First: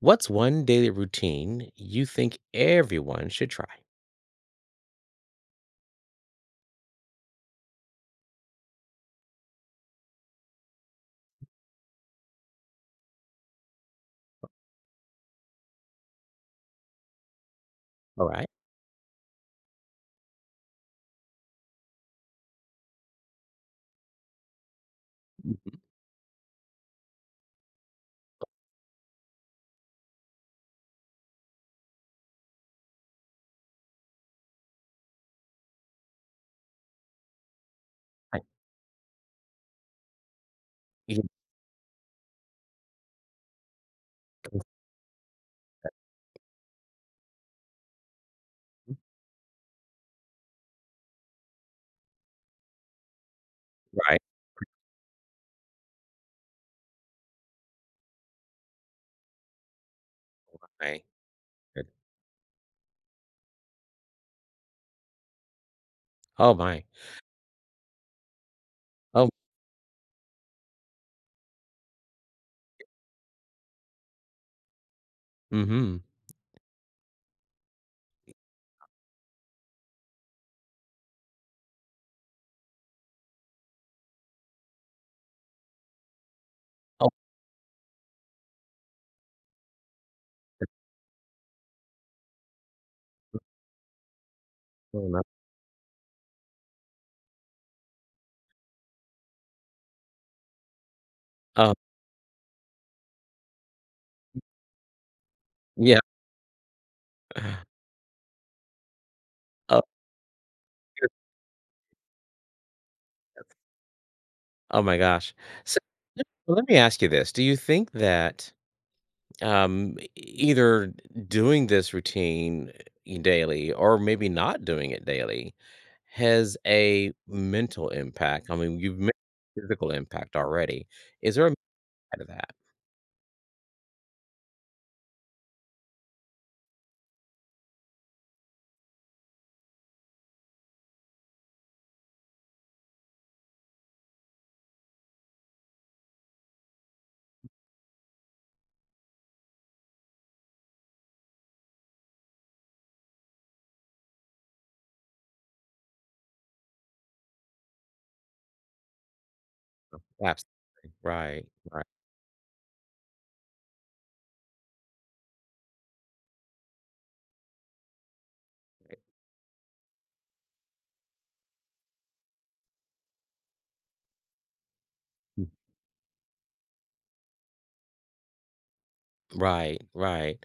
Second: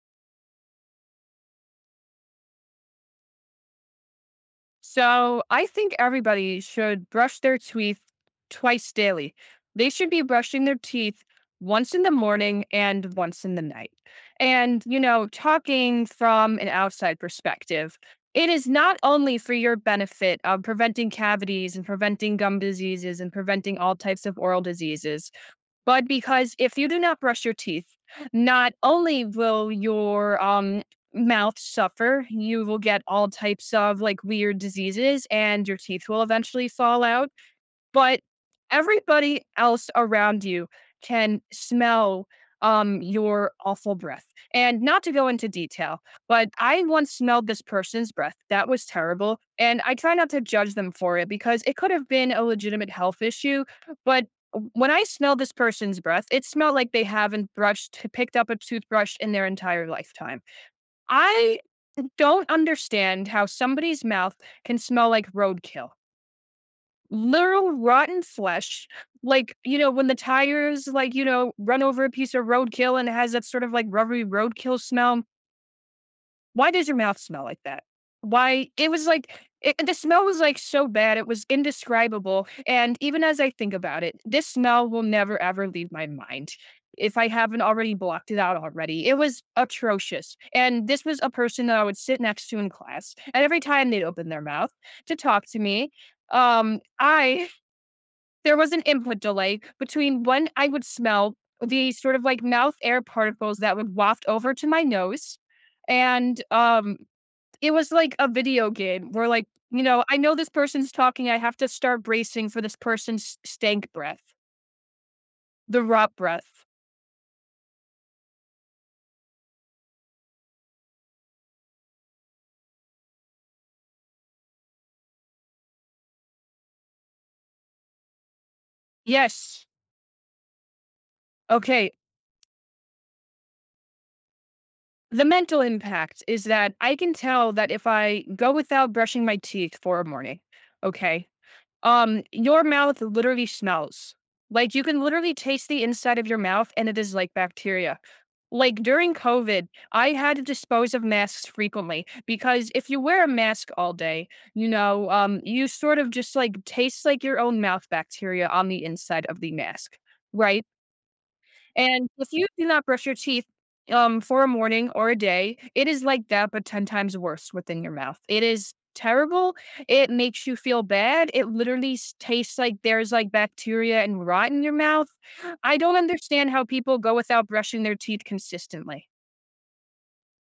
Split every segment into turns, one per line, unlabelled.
What's one daily routine you think everyone should try?
So I think everybody should brush their teeth twice daily. They should be brushing their teeth once in the morning and once in the night. And, you know, talking from an outside perspective,
All right.
it is not only for your benefit of preventing cavities and preventing gum diseases and preventing all types of oral diseases,
Mhm.
but because if you do not brush your teeth, not only will your mouth suffer, you will get all types of like weird diseases and your teeth will eventually fall out. But
Right.
everybody else around you
Yeah.
can smell, your awful breath. And not to go into detail, but I once smelled this person's breath. That was terrible, and I try not to judge them for it because it could have been a legitimate health issue,
Right.
but w when I smelled this person's breath, it smelled like they haven't brushed picked up a toothbrush in their entire lifetime.
Right.
I
Good.
don't understand how somebody's mouth can smell like roadkill.
Oh my.
Literal rotten flesh.
Oh.
Like, you know, when the tires, like, you know, run over a piece of roadkill and it has that sort of like rubbery roadkill smell.
Mm-hmm.
Why does your mouth smell like that? Why? It was like, it, the smell was like so bad. It was indescribable. And even as I think about it, this smell will never ever leave my mind
Oh.
if I haven't already blocked it out already. It was atrocious. And this was a person that I would sit next to in class. And every time they'd open their mouth
Oh,
to
no.
talk to me, I there was an input delay between when I would smell
Oh,
the sort of like mouth air particles that would waft over to my nose.
yeah.
And it was like a video game where like,
Oh,
you know, I know this person's
good.
talking, I have to start bracing for this person's stank breath,
Oh my gosh. So
the rot
let well,
breath.
let me ask you this. Do you think that either doing this routine daily or maybe not doing it daily has a mental impact? I mean, you've mentioned
Yes.
physical impact already. Is there a mental
Okay.
side of that?
The mental impact is that I can tell that if I go without brushing my teeth for a morning, okay, your mouth literally smells. Like you can literally taste the inside of your mouth and it is like bacteria. Like during COVID, I had to dispose of masks frequently because if you wear a mask all day, you know, you sort of just like taste like your own mouth bacteria on the inside of the mask, right?
Right, right,
And if you do not brush your teeth, for a morning or a day, it is like that, but 10 times worse within your mouth. It is terrible. It makes you feel bad. It literally tastes like there's like bacteria and rot in your mouth. I don't understand how people go without brushing their teeth consistently.
right, right.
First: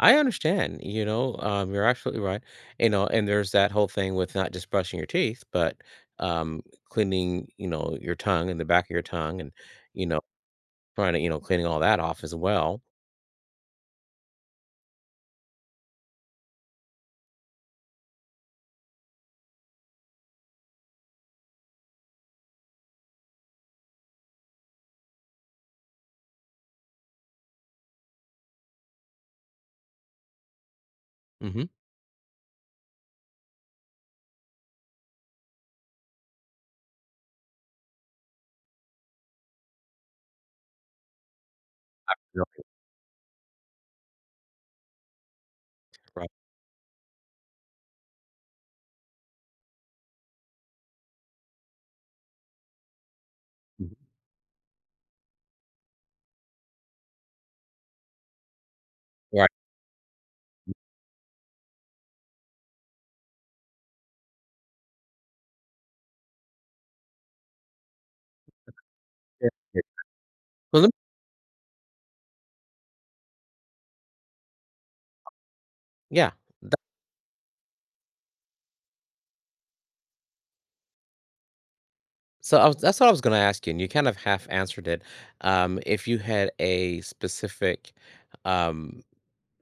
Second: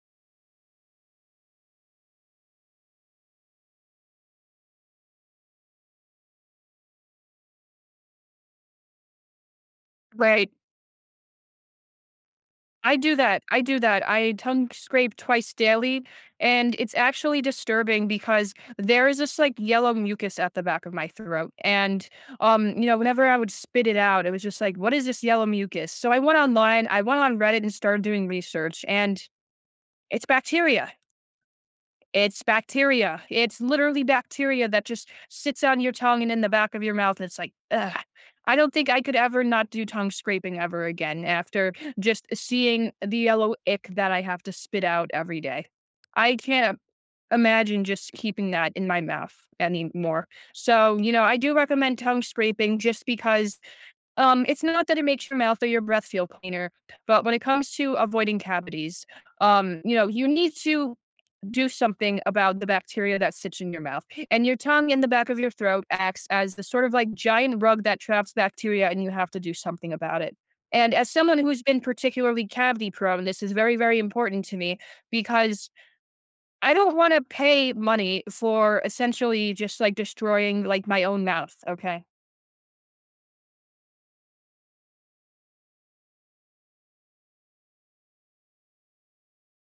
I understand, you know, you're absolutely right. You know, and there's that whole thing with not just brushing your teeth, but um cleaning, you know, your tongue and the back of your tongue and, you know,
Right.
trying to, you know, cleaning all that off as well.
I do that. I do that. I tongue scrape twice daily, and it's actually disturbing because there is this like yellow mucus at the back of my throat. And you know, whenever I would spit it out, it was just like, what is this yellow mucus? So I went online, I went on Reddit and started doing research, and it's bacteria.
Mm-hmm.
It's bacteria. It's literally bacteria that just sits on your tongue and in the back of your mouth, and it's like, ugh. I don't think I could ever not do tongue scraping ever again after just
Right,
seeing the yellow ick that I have to spit out every day. I
right.
can't imagine just keeping that in my mouth anymore. So, you know, I do recommend tongue scraping just because,
Mhm,
it's not that it makes your mouth or your breath feel cleaner, but when it comes to avoiding cavities,
right.
you know, you need to do something about the bacteria that sits in your mouth. And your tongue in the back of your throat acts as the sort of like giant rug that traps bacteria, and you have to
Yeah,
do
yeah.
something about it.
Well, let me-
And as someone who's been particularly cavity prone, this is very, very important to me because
yeah.
I don't want to pay money for essentially just like destroying like my own mouth. Okay.
So I was, that's what I was going to ask you, and you kind of half answered it. If you had a specific, um,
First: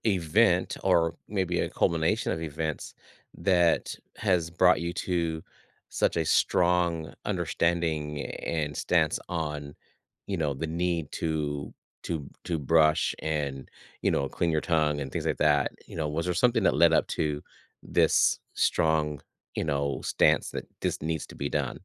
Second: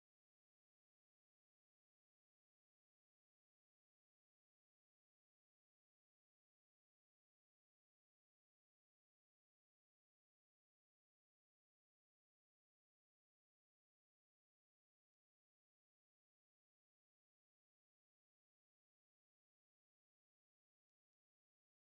event or maybe a culmination of events that has brought you to such a strong understanding and stance on, you know, the need to to brush and, you know, clean your tongue and things like that. You know, was there something that led up to this strong, you know, stance that this needs to be done?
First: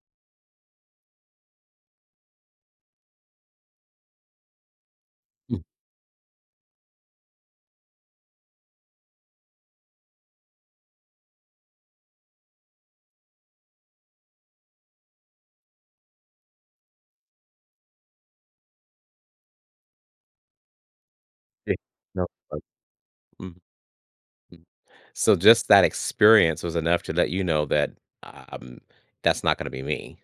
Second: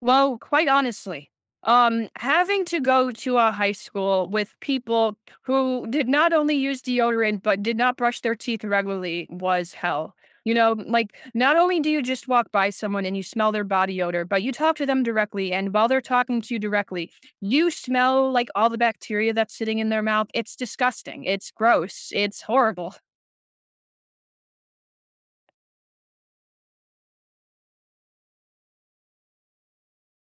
Well, quite honestly, having to go to a high school with people
Mm.
who did not only use deodorant but did not brush their teeth regularly was hell. You know, like not only do you just walk by someone and you smell their body odor, but you talk to them directly. And while they're talking to you directly, you smell like all the bacteria that's sitting in their mouth. It's disgusting. It's
Yeah.
gross.
No,
It's
uh,
horrible.
mm. So just that experience was enough to let you know that um that's not going to be me.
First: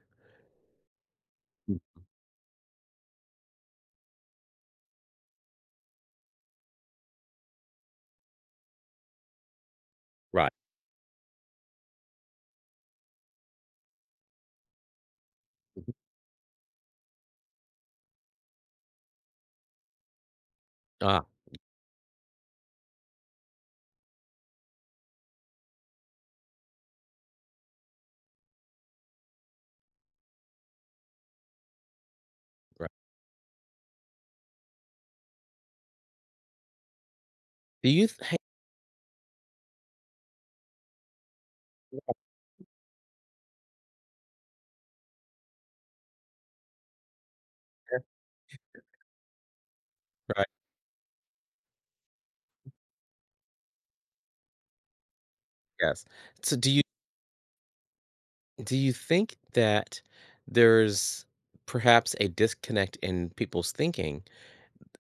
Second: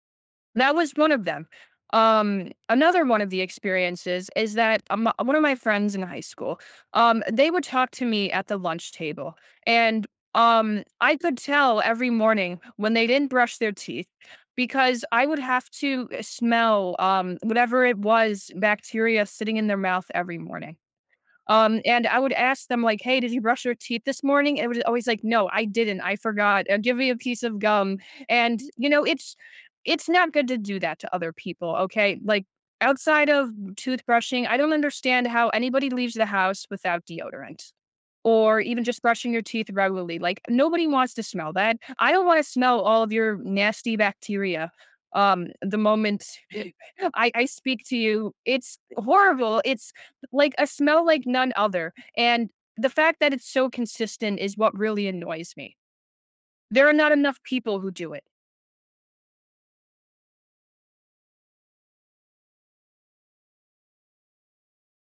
That was one of them.
Mm.
Another one of the experiences is that one of my friends in high school, they would talk to me at the lunch table, and
Right.
I could tell every morning when they didn't brush their teeth because I would have to smell whatever it was bacteria sitting in their mouth every morning.
Ah,
And I would ask them like, "Hey, did you brush your teeth this morning?" And it was always like, "No, I didn't. I forgot. Give me a piece of gum." And you know, it's not good to do that to other people, okay? Like
right.
outside of toothbrushing, I don't understand how anybody leaves the house without deodorant
Do you th hey
or even just brushing your teeth regularly. Like nobody wants to smell that. I don't want to smell all of your nasty bacteria. The moment I speak to you, it's horrible. It's
right,
like a smell like none other, and the fact that it's so consistent is what really annoys me.
yes. So do you
There are not enough people who do it.
do you think that there's perhaps a disconnect in people's thinking,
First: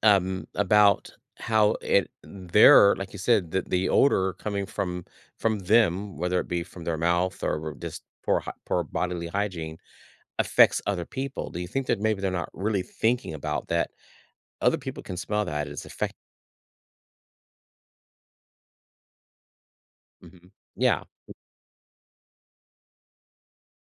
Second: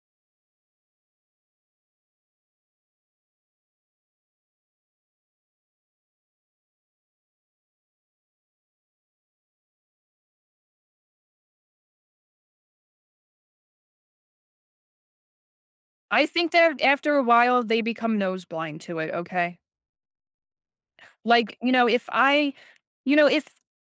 about how it their like you said, the odor coming from them, whether it be from their mouth or just poor bodily hygiene, affects other people? Do you think that maybe they're not really thinking about that other people can smell that, it's affecting.
I think that after a while, they become nose blind to it, okay?
Mhm. Yeah.
Like, you know, if I if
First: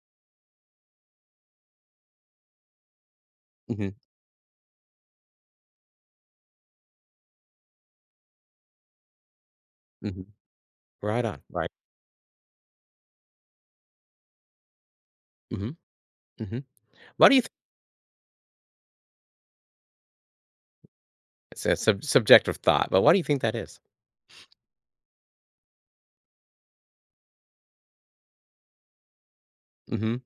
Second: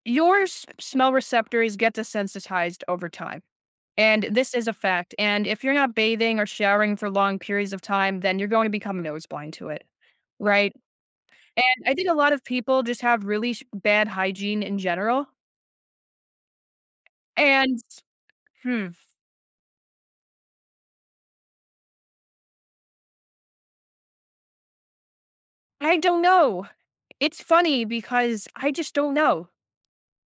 your s smell receptors get desensitized over time,
Mhm,
and this is a fact, and if you're not bathing or showering for long periods of time, then you're going to become nose blind to it,
mhm.
right?
Right on, right.
And I think a lot of people just have really sh bad hygiene in general,
Mhm, mhm. Why do you
and Hmm.
It's a subjective thought, but why do you think that is?
I don't know. It's funny because I just don't know.
Mhm.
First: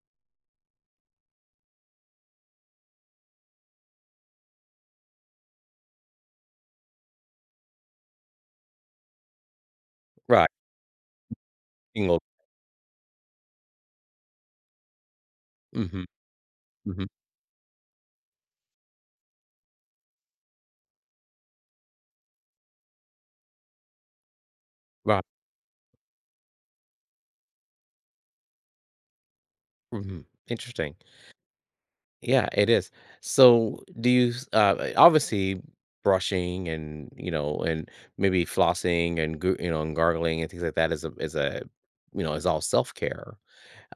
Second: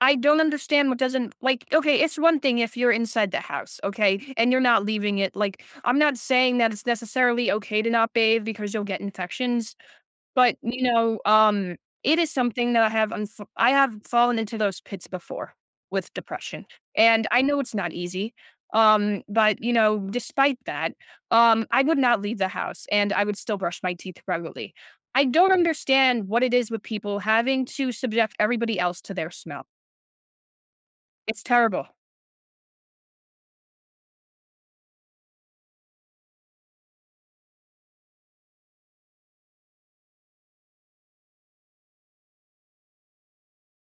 I don't understand what doesn't like okay, it's one thing if you're inside the house, okay, and you're not leaving it. Like, I'm not saying that it's necessarily okay to not bathe because you'll get infections,
Right.
but, you know, it
Single.
is something that I have unf I have fallen into those pits before
Mhm.
with depression,
Mhm.
and I know it's not easy, but, you know, despite that, I would not leave the house, and I would still brush my teeth regularly.
Right.
I don't understand what it is with people having to subject everybody else to their smell.
Mhm. Interesting.
It's terrible.
Yeah, it is. So, do you s obviously, brushing and, you know, and maybe flossing and goo you know, and gargling and things like that is a, you know, is all self-care.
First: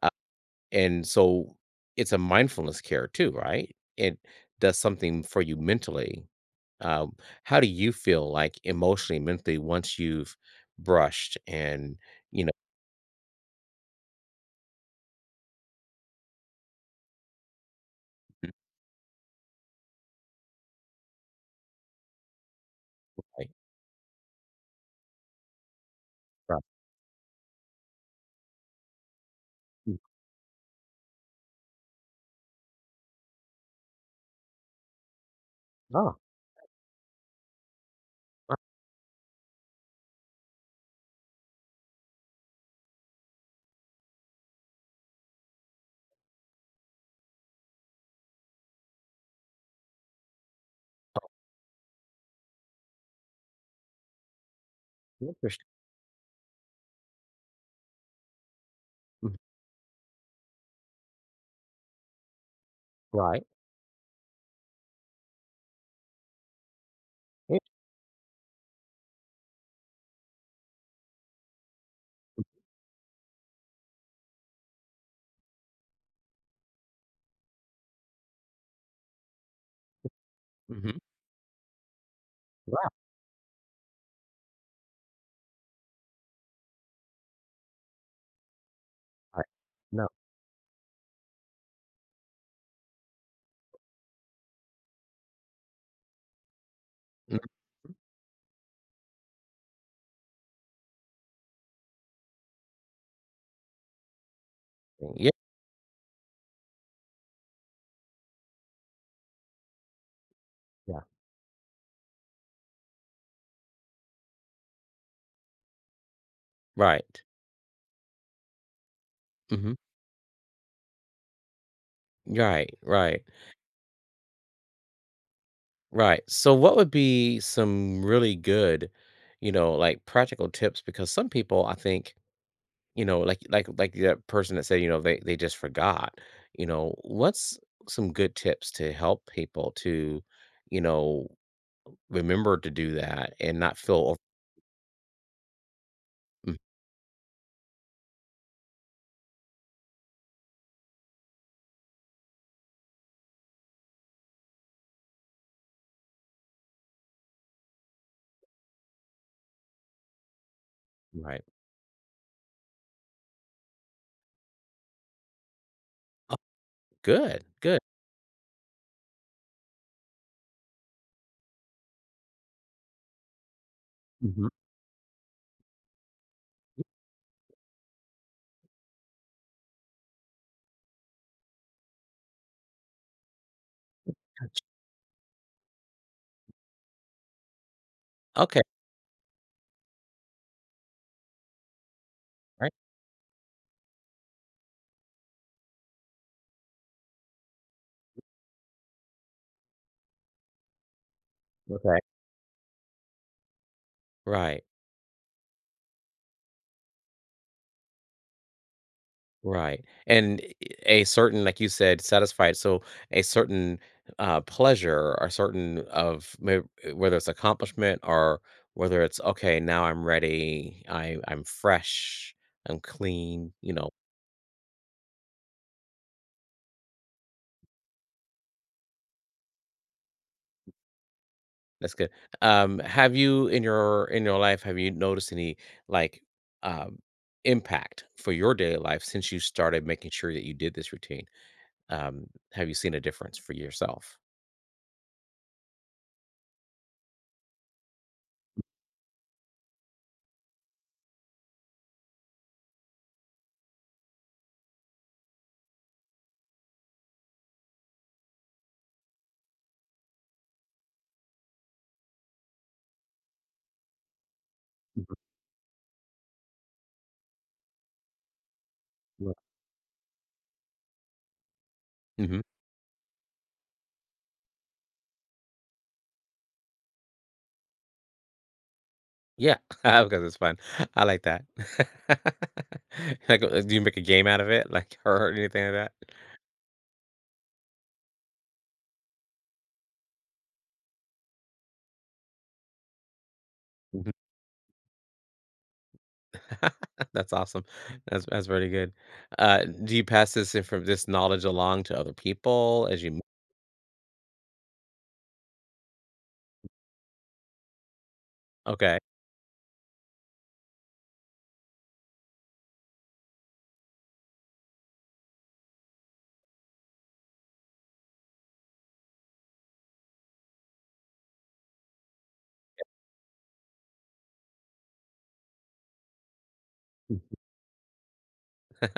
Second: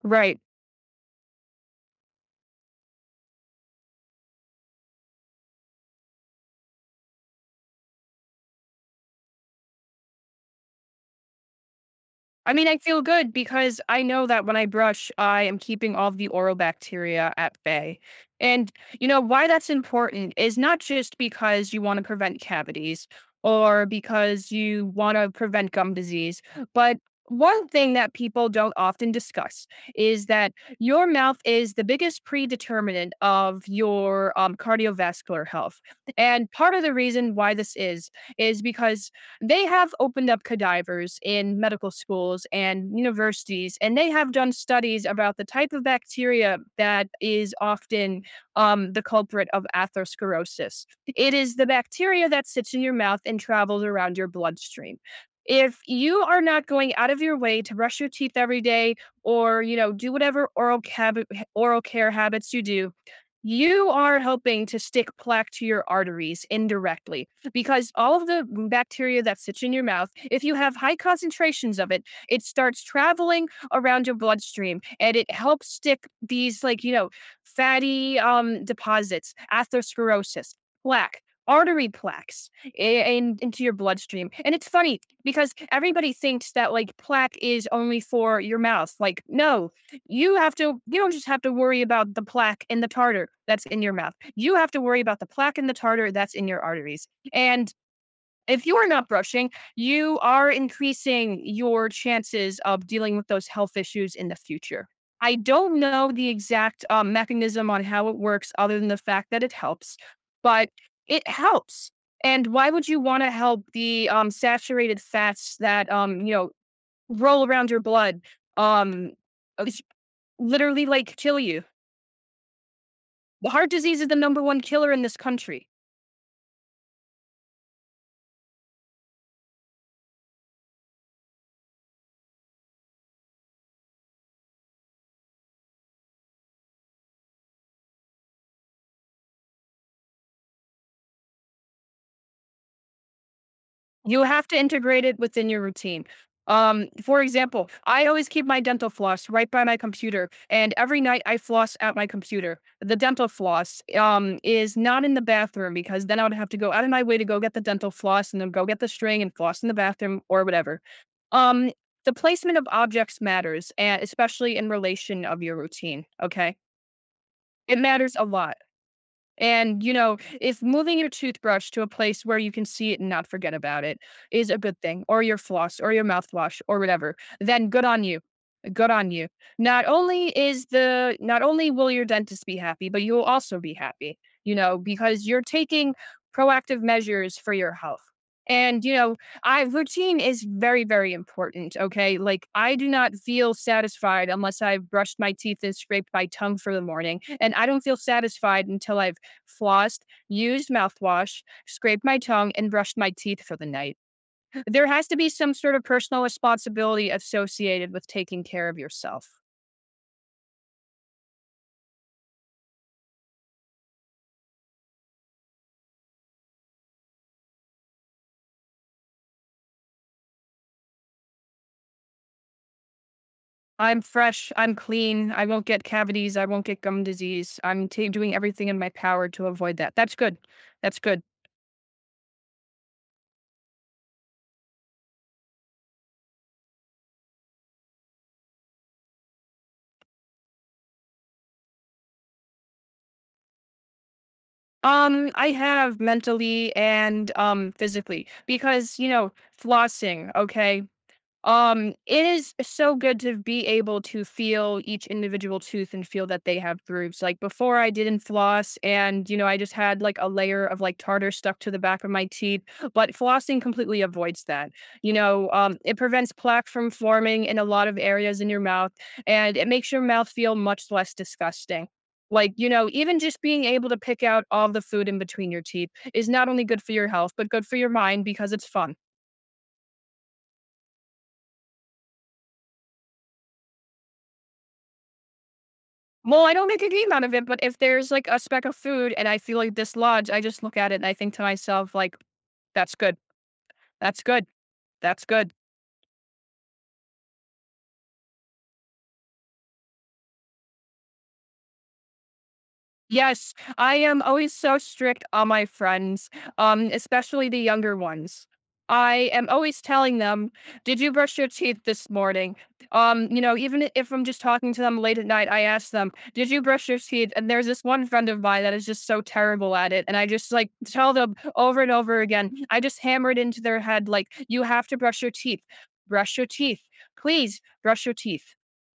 Uh,
Right.
and so, it's a mindfulness care too, right? It does something for you mentally. Um, how do you feel, like, emotionally, mentally once you've brushed and, you know,
I mean, I feel good because I know that when I brush, I am keeping all the oral bacteria at bay. And, you know, why that's important is not just because you want to prevent cavities
like,
or because you want to prevent gum disease,
right.
but one thing that people don't often discuss is that your mouth is the biggest predeterminant of your cardiovascular health.
Oh,
And part of the reason why this is because they have opened up cadavers in medical schools and universities, and they have done studies about the type of bacteria that is often the culprit of atherosclerosis. It is the bacteria that sits in your mouth and travels around your bloodstream.
interesting.
If you are not going out of your way to brush your teeth every day
Mhm.
or, you know, do whatever oral care habits you do,
Right.
you are helping to stick plaque to your arteries indirectly
Yeah.
because all of the bacteria that sits in your mouth, if you have high concentrations of it, it starts traveling around your bloodstream and it helps stick these like, you know, fatty deposits, atherosclerosis,
Mhm.
plaque, artery plaques
Right,
into your bloodstream. And it's funny because everybody thinks that like plaque is only for your mouth. Like,
right.
no,
No.
you don't just have to worry about the plaque and the tartar that's in your mouth. You have to worry about the plaque and the tartar that's in your arteries.
Nothing.
And if you are not brushing, you are increasing your chances of dealing with those health issues in the future.
Yeah.
I don't know the exact mechanism on how it works, other than the fact that it helps, but
Yeah.
it helps. And why would you want to help the saturated fats that you know
Right.
roll around your blood? Um,
Mhm.
it's literally like kill you.
Right, right,
The heart disease is the number one killer in this country.
right. So what would be some really good, you know, like, practical tips, because some people I think, you know, like like that person that said, you know, they just forgot. You know, what's some good tips to help people to, you know, remember to do that and not feel over.
You have to integrate it within your routine.
Mm,
For example, I always keep my dental floss right by my computer, and every night I floss at my computer. The dental floss is not in the bathroom because then I would have to go out of my way to go get the dental floss and then go get the string and floss in the bathroom or whatever.
right.
Um, the placement of objects matters, and especially in relation of your routine.
Oh,
Okay,
good. Good.
it matters a lot. And, you know, if moving your toothbrush to a place where you can see it and not forget about it
Mhm.
is a good thing, or your floss, or your mouthwash, or whatever, then good on you. Good on you. Not only will your dentist be happy, but you'll also be happy, you know, because you're taking proactive measures for your health.
Okay.
And you know, I routine is very, very important. Okay. Like
Right.
I do not feel satisfied unless I've brushed my teeth and scraped my tongue for the morning. And I don't feel satisfied until I've flossed, used mouthwash,
Okay.
scraped my tongue, and brushed my teeth for the night.
Right.
There has to be some sort of personal responsibility associated with taking care of yourself.
Right, and a certain, like you said, satisfied, so a certain, pleasure or certain of may, whether it's accomplishment or whether it's, "Okay, now I'm ready. I'm fresh. I'm clean," you know,
I'm fresh. I'm clean. I won't get cavities. I won't get gum disease. I'm ta doing everything in my power to avoid that. That's good. That's good.
that's good. Have you in your life, have you noticed any, like, um, impact for your daily life since you started making sure that you did this routine? Um, have you seen a difference for yourself?
I have mentally and physically because you know flossing. Okay, it is so good to be able to feel each individual tooth and feel that they have grooves. Like before I didn't floss and you know, I just had like a layer of like tartar stuck to the back of my teeth, but flossing completely avoids that. You
Mhm,
know, it prevents plaque from forming in a lot of areas in your mouth
yeah.
and it makes your mouth feel much less disgusting.
Mhm.
Like, you know, even just being able to pick out all the food in between your teeth is not only good for your health, but good for your mind because it's fun.
Yeah, because it's fun. I like that. Like, do you make a game out of it, like, or anything like that?
Well, I don't make a game out of it, but if there's like a speck of food and I feel like dislodged, I just look at it and I think to myself, like, that's good.
Mhm.
That's good. That's good.
That's awesome. That's really good. Do you pass this knowledge along to other people as you m.
Yes, I am always so strict on my friends, especially the younger ones.
Okay.
I am always telling them, "Did you brush your teeth this morning?" You know, even if I'm just talking to them late at night, I ask them, "Did you brush your teeth?" And there's this one friend of mine that is just so terrible at it, and I just like tell them over and over again. I just hammer it into their head like, "You have to brush your teeth. Brush your teeth. Please brush your teeth."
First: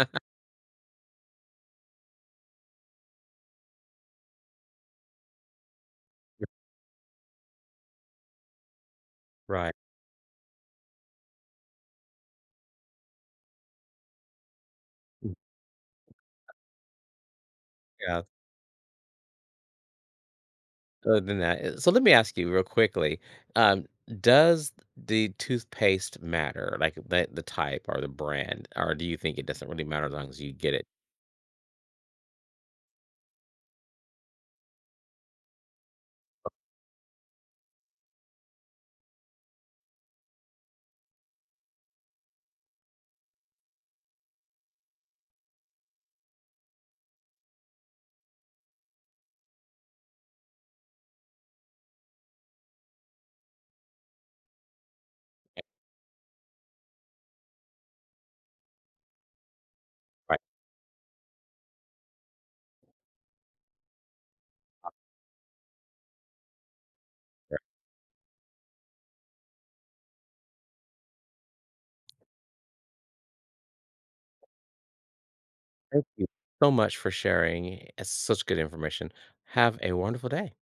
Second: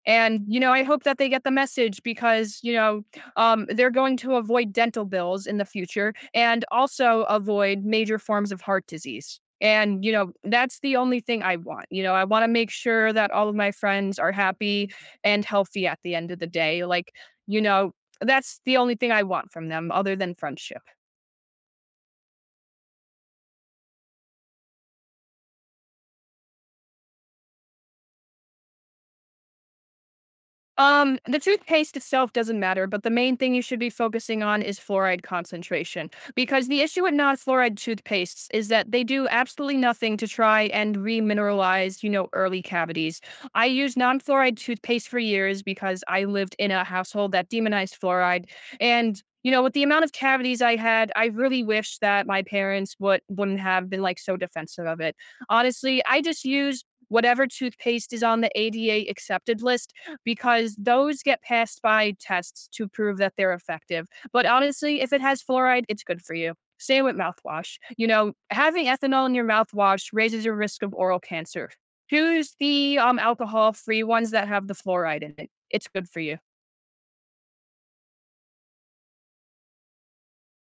And you know, I hope that they get the message because, you know, they're going to avoid dental bills in the future and also avoid major forms of heart disease.
Right.
And, you know, that's the only thing I want. You know, I want to make sure that all of my friends are happy and healthy at the end of the day. Like, you know,
Yeah,
that's the only thing I want from them other than friendship.
other than that, eh, so let me ask you real quickly, um, does the toothpaste matter, like, the type or the brand, or do you think it doesn't really matter as long as you get it?
The toothpaste itself doesn't matter, but the main thing you should be focusing on is fluoride concentration. Because the issue with non-fluoride toothpastes is that they do absolutely nothing to try and remineralize, you know, early cavities. I used non-fluoride toothpaste for years because I lived in a household that demonized fluoride. And, you know, with the amount of cavities I had, I really wish that my parents wouldn't have been like so defensive of it. Honestly, I just use whatever toothpaste is on the ADA accepted list because those get passed by tests to prove that they're effective. But honestly, if it has fluoride, it's good for you. Same with mouthwash. You know, having ethanol in your mouthwash raises your risk of oral cancer. Choose the alcohol free ones that have the fluoride in it. It's
Thank
good for
you
you.
so much for sharing. It's such good information. Have a wonderful day.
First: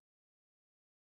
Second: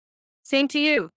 Same to you.